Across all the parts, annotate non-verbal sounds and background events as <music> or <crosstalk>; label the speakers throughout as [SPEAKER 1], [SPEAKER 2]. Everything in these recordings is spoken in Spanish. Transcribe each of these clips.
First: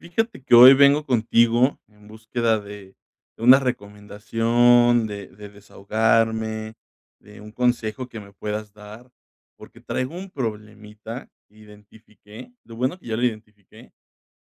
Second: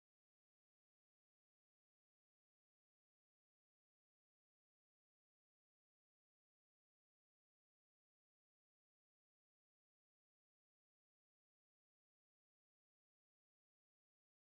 [SPEAKER 1] Fíjate que hoy vengo contigo en búsqueda de de una recomendación, de de desahogarme, de un consejo que me puedas dar, porque traigo un problemita. Identifiqué lo bueno que ya lo identifiqué.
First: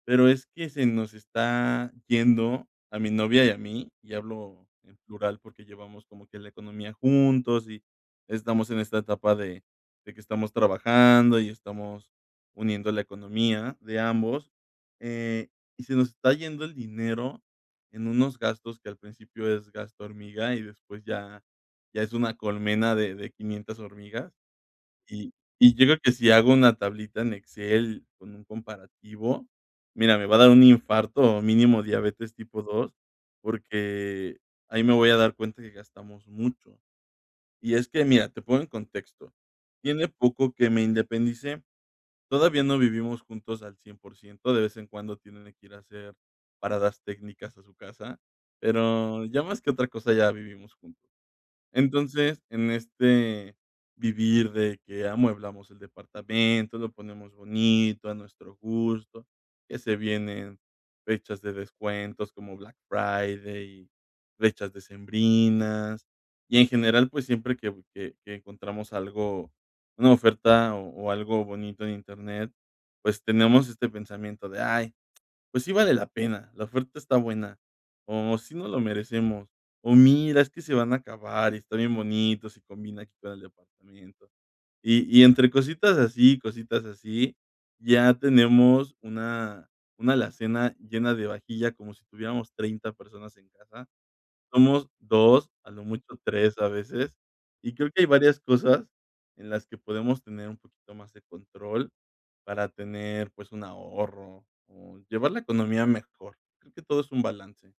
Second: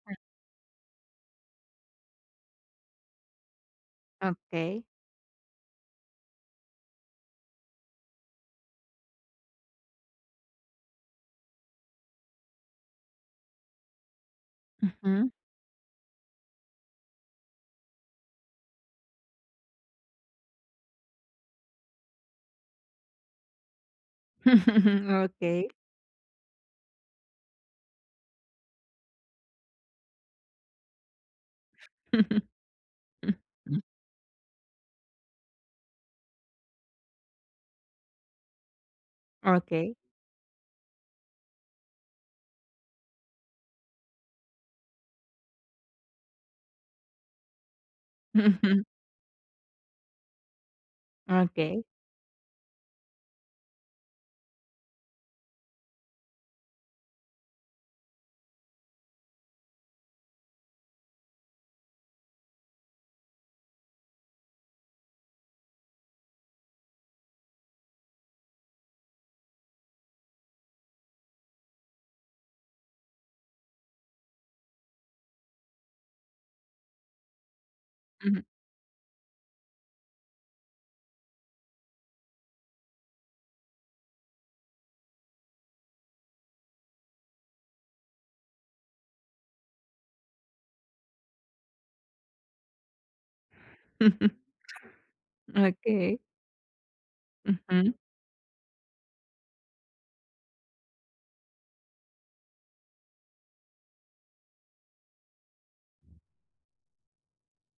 [SPEAKER 1] Pero es que se nos está yendo a mi novia y a mí y hablo
[SPEAKER 2] Okey.
[SPEAKER 1] en plural, porque llevamos como que la economía juntos, y estamos en esta etapa de de que estamos trabajando, y estamos uniendo la economía de ambos,
[SPEAKER 2] Ujú.
[SPEAKER 1] eh, y se nos está yendo el dinero en unos gastos que al principio es gasto hormiga, y después ya ya es una colmena de de 500 hormigas.
[SPEAKER 2] <chuckles>
[SPEAKER 1] Y
[SPEAKER 2] Okey.
[SPEAKER 1] y creo que si hago una tablita en Excel con un comparativo, mira, me va a dar un infarto o mínimo diabetes tipo 2,
[SPEAKER 2] <chuckles>
[SPEAKER 1] porque ahí me voy a dar cuenta que gastamos mucho. Y es que mira, te pongo en contexto:
[SPEAKER 2] Okey.
[SPEAKER 1] tiene poco que me independicé. Todavía no vivimos juntos al 100%, de vez en cuando, tiene que ir a hacer paradas técnicas a su casa,
[SPEAKER 2] Ujú.
[SPEAKER 1] pero ya más que otra cosa, ya vivimos juntos.
[SPEAKER 2] Okey.
[SPEAKER 1] Entonces, en este vivir, de que amueblamos el departamento, lo ponemos bonito a nuestro gusto, que se vienen fechas de descuentos como Black Friday, fechas decembrinas. Y en general, pues siempre que que que encontramos algo, una oferta, o o algo bonito en internet, pues tenemos este pensamiento de: "Ay, pues sí, vale la pena. La oferta está buena", o
[SPEAKER 2] Ujú.
[SPEAKER 1] "sí nos lo merecemos". O: "Mira, es que se van a acabar, y está bien bonito. Sí combina aquí con el departamento". Y y entre cositas así, y cositas así, ya tenemos una una alacena llena de vajilla como si tuviéramos 30 personas en casa.
[SPEAKER 2] <chuckles>
[SPEAKER 1] Somos 2, a lo mucho
[SPEAKER 2] Okey.
[SPEAKER 1] 3, a veces. Y creo
[SPEAKER 2] Ujú.
[SPEAKER 1] que hay varias cosas en las que podemos tener un poquito más de control, para tener, pues, un ahorro, o llevar la economía mejor, creo que todo es un balance.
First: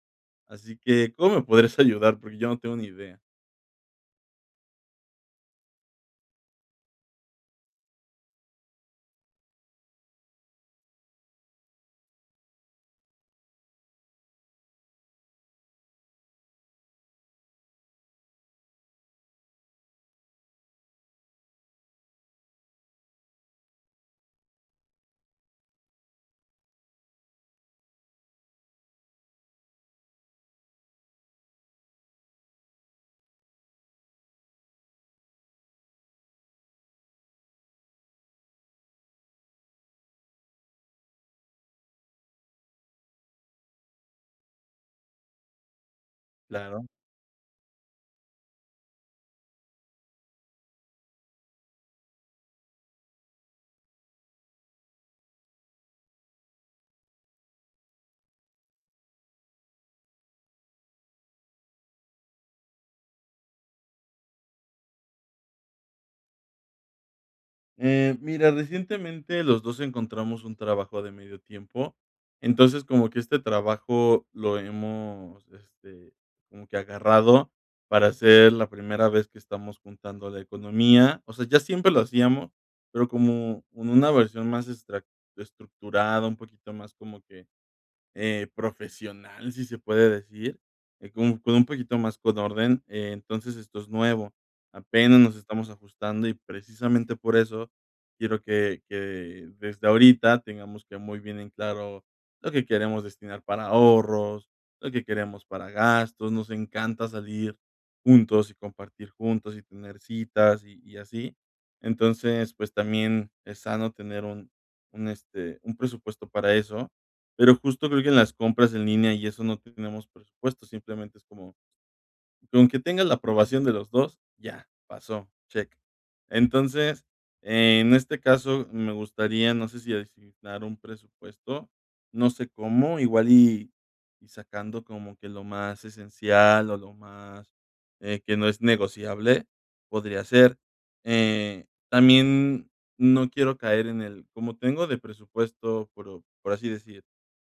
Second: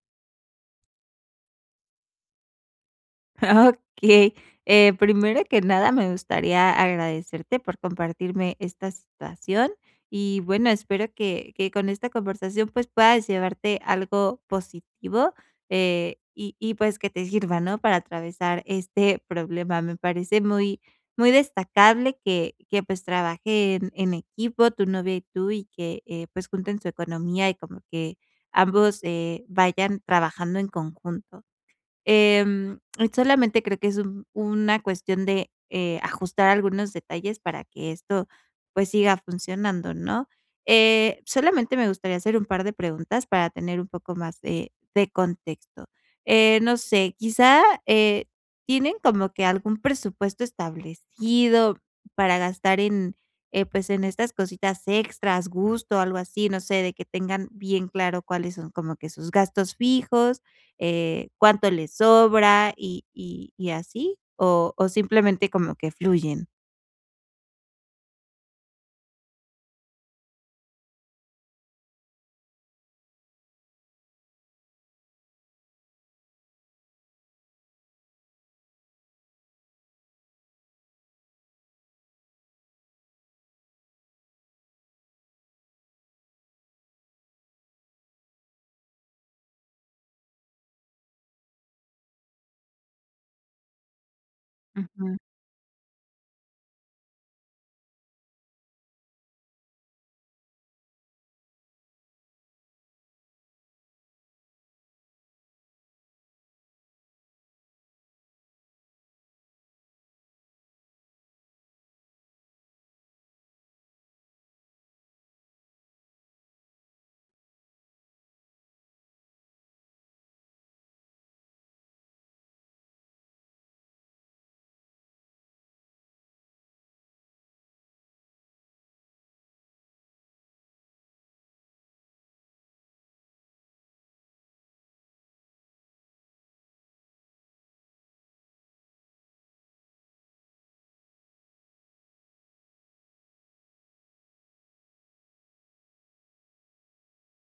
[SPEAKER 1] Así que, ¿cómo me podrías ayudar? Porque yo no tengo ni idea.
[SPEAKER 2] Okey. Eh, primero que nada, me gustaría agradecerte por compartirme esta situación. Y bueno, espero que que con esta conversación, pues, puedas llevarte algo positivo, eh, y y pues, que te sirva, ¿no?, para atravesar este problema. Me parece muy muy destacable, que que, pues, trabajen en equipo tu novia y tú, y que, eh, pues, junten su economía, y como que ambos, eh, vayan trabajando en conjunto. Em, solamente, creo que es un una cuestión de, eh, ajustar algunos detalles para que esto, pues, siga funcionando, ¿no? Eh, solamente me gustaría hacer un par de preguntas, para tener un poco más de de contexto. Eh, no
[SPEAKER 1] Claro.
[SPEAKER 2] sé, quizá, eh, ¿tienen como que algún presupuesto establecido para gastar en, eh, pues, en estas cositas extras, gusto, o algo así? No sé, de que tengan bien claro cuáles son como que sus gastos fijos, eh, cuánto les sobra, y y y así. ¿O o simplemente como que fluyen?
[SPEAKER 1] Eh, mira, recientemente los 2 encontramos un trabajo de medio tiempo, entonces, como que este trabajo lo hemos, este, como que agarrado para ser la primera vez que estamos juntando la economía, o sea, ya siempre lo hacíamos, pero como con una versión más estra estructurada, un poquito más como que, eh, profesional, si se puede decir, eh, como con un poquito más con orden, eh, entonces esto es nuevo,
[SPEAKER 2] Ujú.
[SPEAKER 1] apenas nos estamos ajustando, y precisamente por eso quiero que que desde ahorita tengamos que muy bien en claro lo que queremos destinar para ahorros, lo que queremos para gastos, nos encanta salir juntos y compartir juntos y tener citas, y y así, entonces, pues también es sano tener un un, este, un presupuesto para eso, pero justo creo que en las compras en línea y eso no tenemos presupuesto, simplemente es como con que tenga la aprobación de los 2, ya pasó, check, entonces, en este caso me gustaría, no sé si asignar un presupuesto, no sé cómo, igual y y sacando como que lo más esencial, o lo más, eh, que no es negociable podría ser, eh, también no quiero caer en el: "Como tengo de presupuesto" pero, por así decir,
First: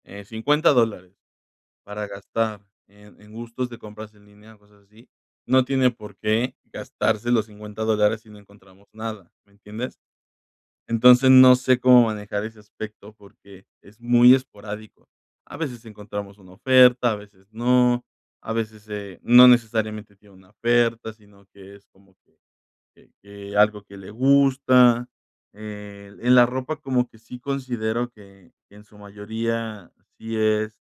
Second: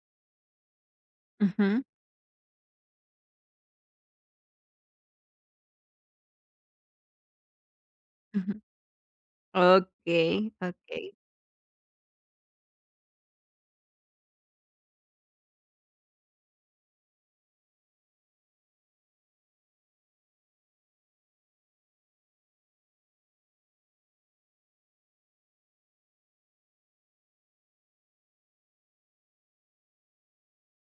[SPEAKER 1] eh, $50 dólares,
[SPEAKER 2] Ujú.
[SPEAKER 1] para gastar en en gustos de compras en línea o cosas así, no tiene por qué gastarse los $50 dólares si no
[SPEAKER 2] Ujú.
[SPEAKER 1] encontramos nada, ¿me entiendes?
[SPEAKER 2] Okey, okey.
[SPEAKER 1] Entonces, no sé cómo manejar ese aspecto porque es muy esporádico, a veces encontramos una oferta, a veces no, a veces, eh, no necesariamente tiene una oferta, sino que es como que que que algo que le gusta, eh, en la ropa como que sí considero que que en su mayoría sí es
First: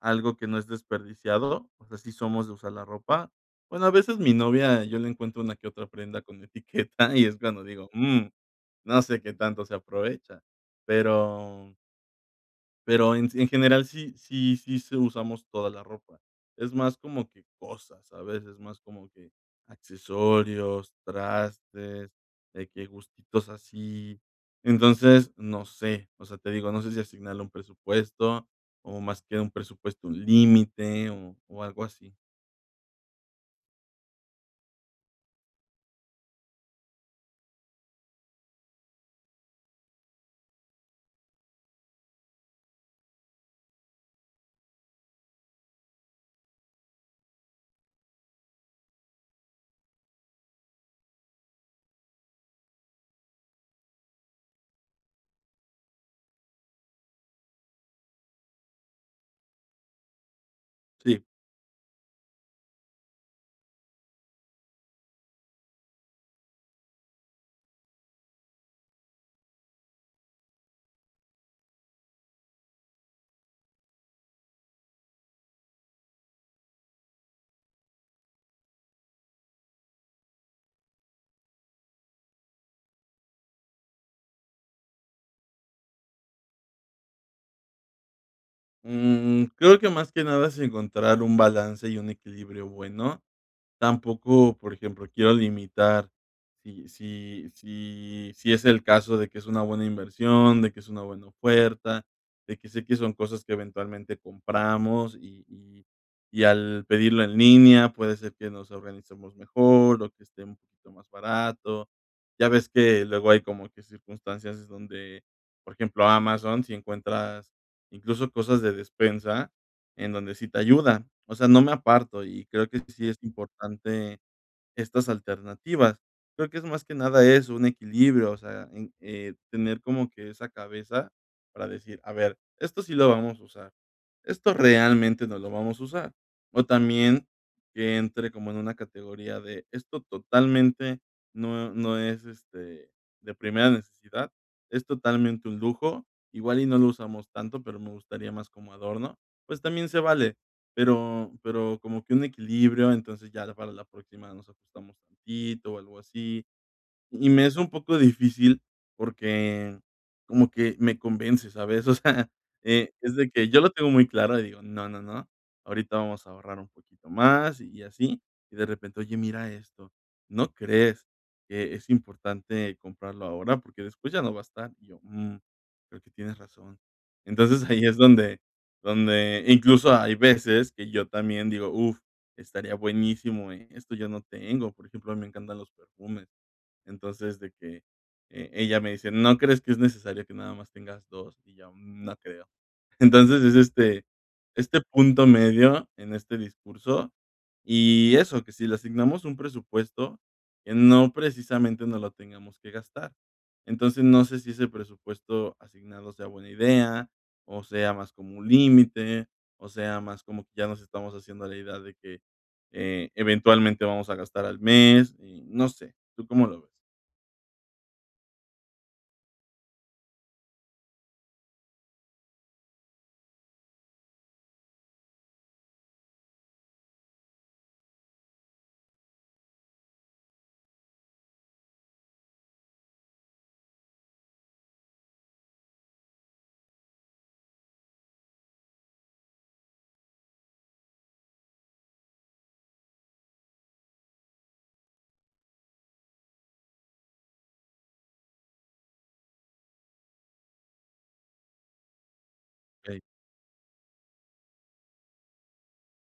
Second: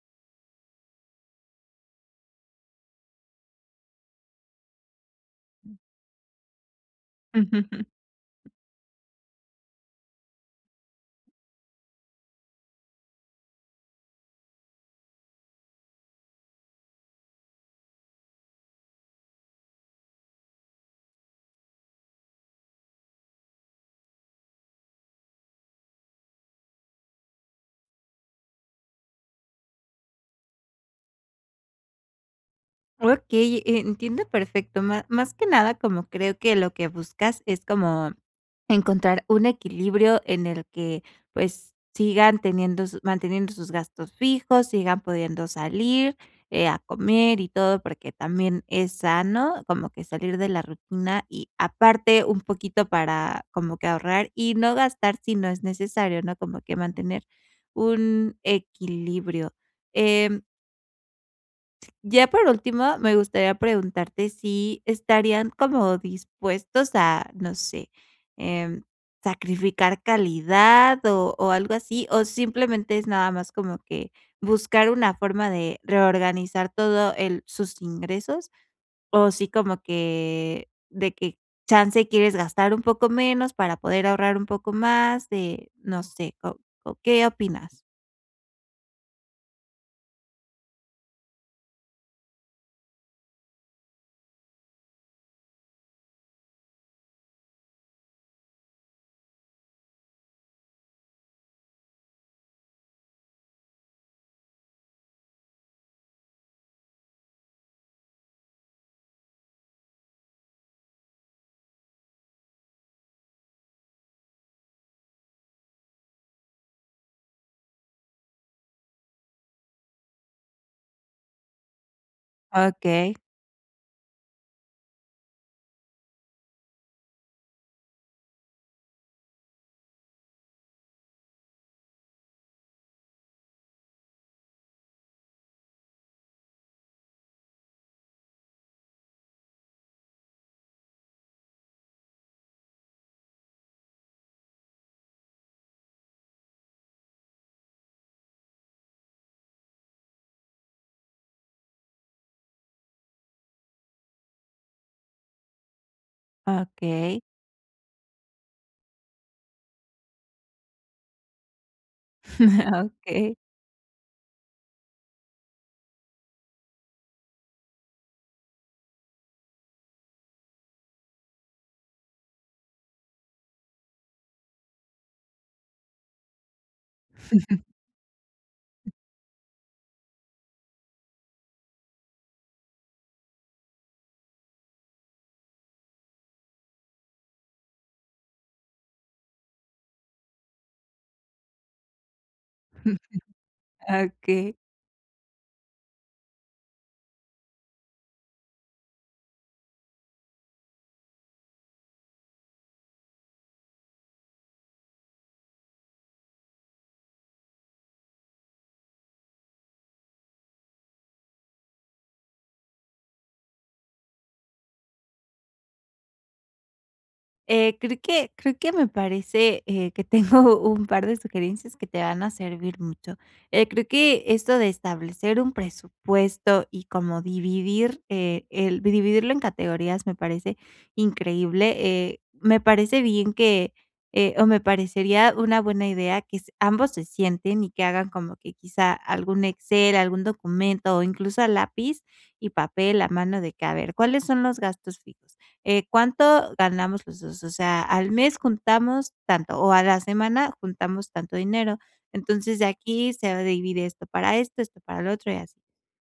[SPEAKER 1] algo que no es desperdiciado, o sea, sí somos de usar la ropa. Bueno, a veces mi novia, yo le encuentro una que otra prenda con etiqueta y es cuando digo: "Mm,
[SPEAKER 2] <chuckles>
[SPEAKER 1] no sé qué tanto se aprovecha", pero Pero en en general sí sí sí sí usamos toda la ropa. Es más como que cosas, ¿sabes?, es más como que, accesorios, trastes, de que gustitos así. Entonces, no sé. O sea, te digo, no sé si asignarle un presupuesto o más que un presupuesto, un límite o o algo así.
[SPEAKER 2] Okey, eh, entiendo perfecto. Ma más que nada, como creo que lo que buscas es como, encontrar un equilibrio en el que, pues, sigan teniendo su manteniendo sus gastos fijos, sigan pudiendo salir, eh, a comer y todo. Porque también es sano, como que salir de la rutina y aparte un poquito para, como que ahorrar y no gastar si no es necesario, ¿no?, como que mantener un equilibrio, em
[SPEAKER 1] Sí.
[SPEAKER 2] Ya por último, me gustaría preguntarte si ¿estarían como dispuestos a, no sé, em, sacrificar calidad o o algo así, o simplemente es nada más como que, buscar una forma de reorganizar todo el sus ingresos? O sí como que, de que chance y quieres gastar un poco menos para poder ahorrar un poco más de no sé, o o, ¿qué opinas?
[SPEAKER 1] Mm, creo que más que nada es encontrar un balance y un equilibrio bueno. Tampoco, por ejemplo, quiero limitar si si si si es el caso de que es una buena inversión, de que es una buena oferta, de que sé que son cosas que eventualmente compramos y y y al pedirlo en línea, puede ser que nos organicemos mejor o que esté un poquito más barato. Ya ves que luego hay como que circunstancias donde, por ejemplo, Amazon sí encuentras, incluso, cosas de despensa en donde sí te ayuda, o sea, no me aparto y creo que sí
[SPEAKER 2] Okey.
[SPEAKER 1] es importante estas alternativas. Creo que es más que nada eso, un equilibrio, o sea, un, eh, tener como que esa cabeza para decir: "A ver, esto sí lo vamos a usar, esto realmente no lo vamos a usar", o también que entre como en una categoría de: "Esto totalmente no no es, este, de primera necesidad, es totalmente un lujo, igual y no lo usamos tanto, pero me gustaría más como adorno", pues también se vale, pero pero como que un equilibrio, entonces, ya para la próxima nos ajustamos tantito o algo así.
[SPEAKER 2] Okey.
[SPEAKER 1] Y me es un poco difícil porque como que me convence, ¿sabes?, o sea, eh,
[SPEAKER 2] <chuckles>
[SPEAKER 1] es de
[SPEAKER 2] Okey.
[SPEAKER 1] que yo lo tengo muy claro y digo: "No, no, no. Ahorita vamos a ahorrar un poquito más", y así. Y, de repente: "Oye, mira esto, ¿no crees que es importante comprarlo ahora? Porque después ya no va a estar". Y yo: "Mm, creo que tienes razón". Entonces,
[SPEAKER 2] <chuckles>
[SPEAKER 1] ahí es donde donde incluso, hay veces que yo también digo: "Uf, estaría buenísimo, ¿eh?, esto yo no tengo". Por ejemplo, a mí me encantan los perfumes, entonces de que, eh, ella me dice: "¿No crees que es necesario que nada más tengas 2?". Y yo: "Mm, no creo".
[SPEAKER 2] <chuckles>
[SPEAKER 1] Entonces, es, este,
[SPEAKER 2] Okey.
[SPEAKER 1] este punto medio, en este discurso, y eso, que si le asignamos un presupuesto que no precisamente nos lo tengamos que gastar. Entonces, no sé si ese presupuesto asignado sea buena idea o sea más como un límite, o sea más como que ya nos estamos haciendo a la idea de que, eh, eventualmente vamos a gastar al mes y no sé, ¿tú cómo lo ves?
[SPEAKER 2] Eh, creo que creo que me parece, eh, que tengo un par de sugerencias que te van a servir mucho. Eh, creo que esto de establecer un presupuesto y como dividir, eh, el vi dividirlo en categorías me parece increíble, eh, me parece bien que, eh, o me parecería una buena idea que s ambos se sienten y que hagan como que quizá algún Excel, algún documento o incluso a lápiz y papel, a mano, de que: "A ver, ¿cuáles son los gastos fijos?". Eh, "¿cuánto ganamos los dos?", o sea, al mes juntamos tanto, o a la semana juntamos tanto dinero. Entonces, de
[SPEAKER 1] Okey.
[SPEAKER 2] aquí se va a dividir esto para esto, esto para lo otro y así.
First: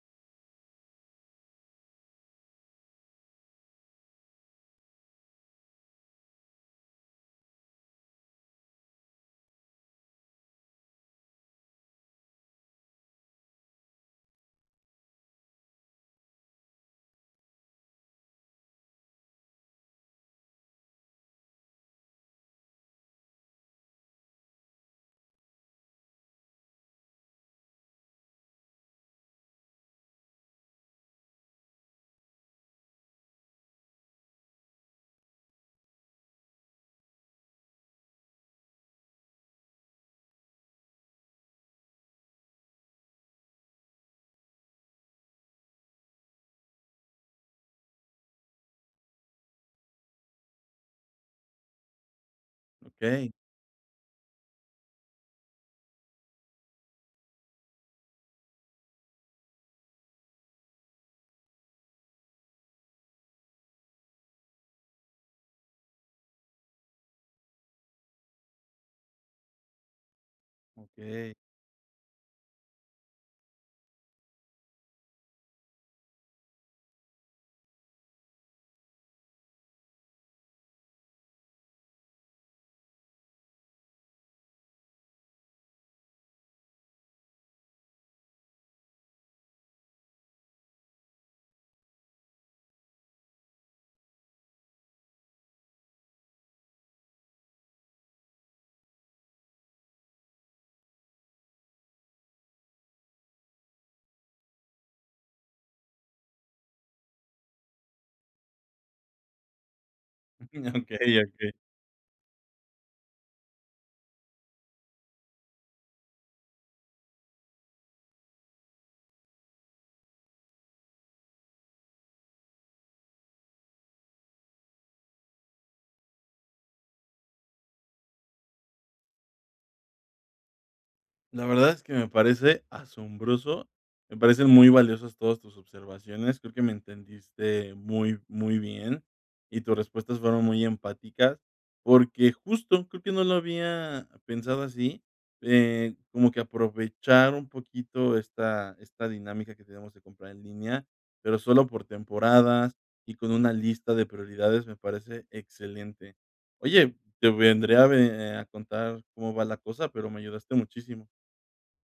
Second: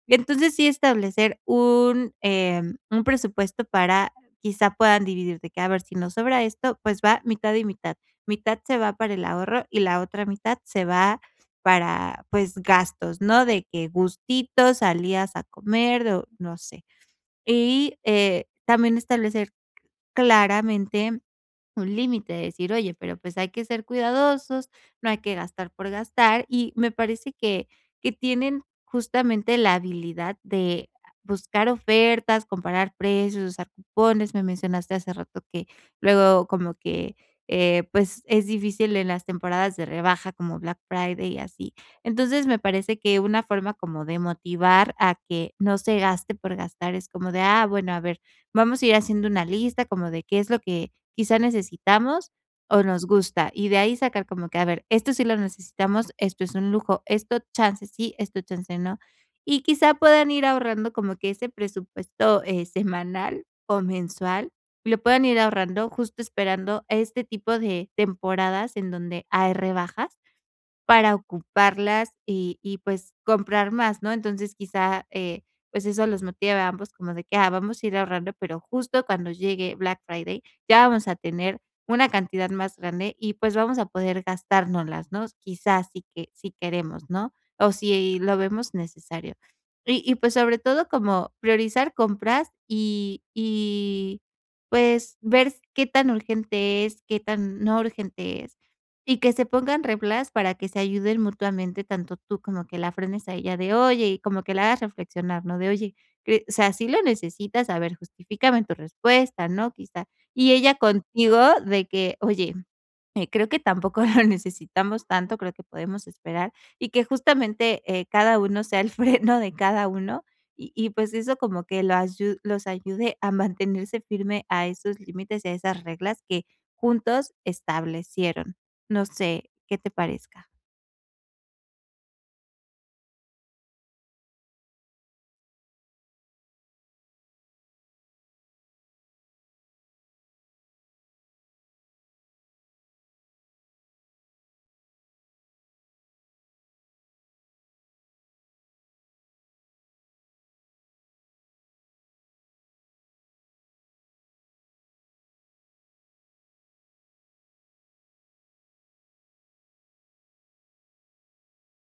[SPEAKER 2] Entonces sí, establecer un, em, un presupuesto para quizá puedan dividir, de que: "A ver, si nos sobra esto, pues va mitad y mitad". Mitad se va para el ahorro y la otra mitad se va para pues, gastos, ¿no?, de que gustito, salidas a comer o no sé. Y, eh, también establecer claramente un límite, de decir: "Oye, pero pues hay que ser cuidadosos, no hay que gastar por gastar" y me parece que que tienen justamente la habilidad de buscar ofertas, comparar precios, usar cupones. Me mencionaste hace rato que luego como que, eh, pues es difícil en las temporadas de rebaja como Black Friday y así. Entonces, me parece que una forma como de motivar a que no se gaste por gastar es como de: "Ah, bueno, a ver, vamos a ir haciendo una lista como de qué es lo que quizá necesitamos, o nos
[SPEAKER 1] Okey.
[SPEAKER 2] gusta" y de ahí sacar como que: "A ver, esto sí lo necesitamos, esto es un lujo, esto chance sí, esto chance no". Y quizá puedan ir ahorrando como que ese presupuesto, eh, semanal o mensual, lo puedan ir ahorrando, justo esperando este tipo de temporadas en donde hay rebajas, para
[SPEAKER 1] Okey.
[SPEAKER 2] ocuparlas y y, pues, comprar más, ¿no? Entonces quizá, eh, pues eso los motive a ambos como de que: "Ah, vamos a ir ahorrando, pero justo cuando llegue Black Friday ya vamos a tener una cantidad más grande y, pues, vamos a poder gastárnoslas, ¿no?, quizás si que si queremos, ¿no?, o si lo vemos necesario". Y y pues sobre todo, como priorizar compras y y, pues, ver s qué tan urgente es, qué tan no urgente es y que se pongan reglas para que se ayuden mutuamente, tanto tú como que la frenes a ella de: "Oye", y como que la hagas reflexionar, ¿no?, de: "Oye, cre o sea, ¿sí lo necesitas? A ver, justifícame tu respuesta", ¿no?, quizá. Y ella
[SPEAKER 1] Okey,
[SPEAKER 2] contigo
[SPEAKER 1] okey.
[SPEAKER 2] de que: "Oye, eh, creo que tampoco lo necesitamos tanto, creo que podemos esperar" y que justamente, eh, cada uno sea el freno de cada uno y y, pues, eso como que lo asyu los ayude a mantenerse firme a esos límites y a esas reglas que juntos establecieron. No sé qué te parezca.
[SPEAKER 1] La verdad es que me parece asombroso. Me parecen muy valiosas todas tus observaciones. Creo que me entendiste muy muy bien y tus respuestas fueron muy empáticas, porque justo creo que no lo había pensado así, eh, como que aprovechar un poquito esta esta dinámica que tenemos de comprar en línea, pero solo por temporadas y con una lista de prioridades. Me parece excelente. Oye, te vendré a ve a contar cómo va la cosa, pero me ayudaste muchísimo.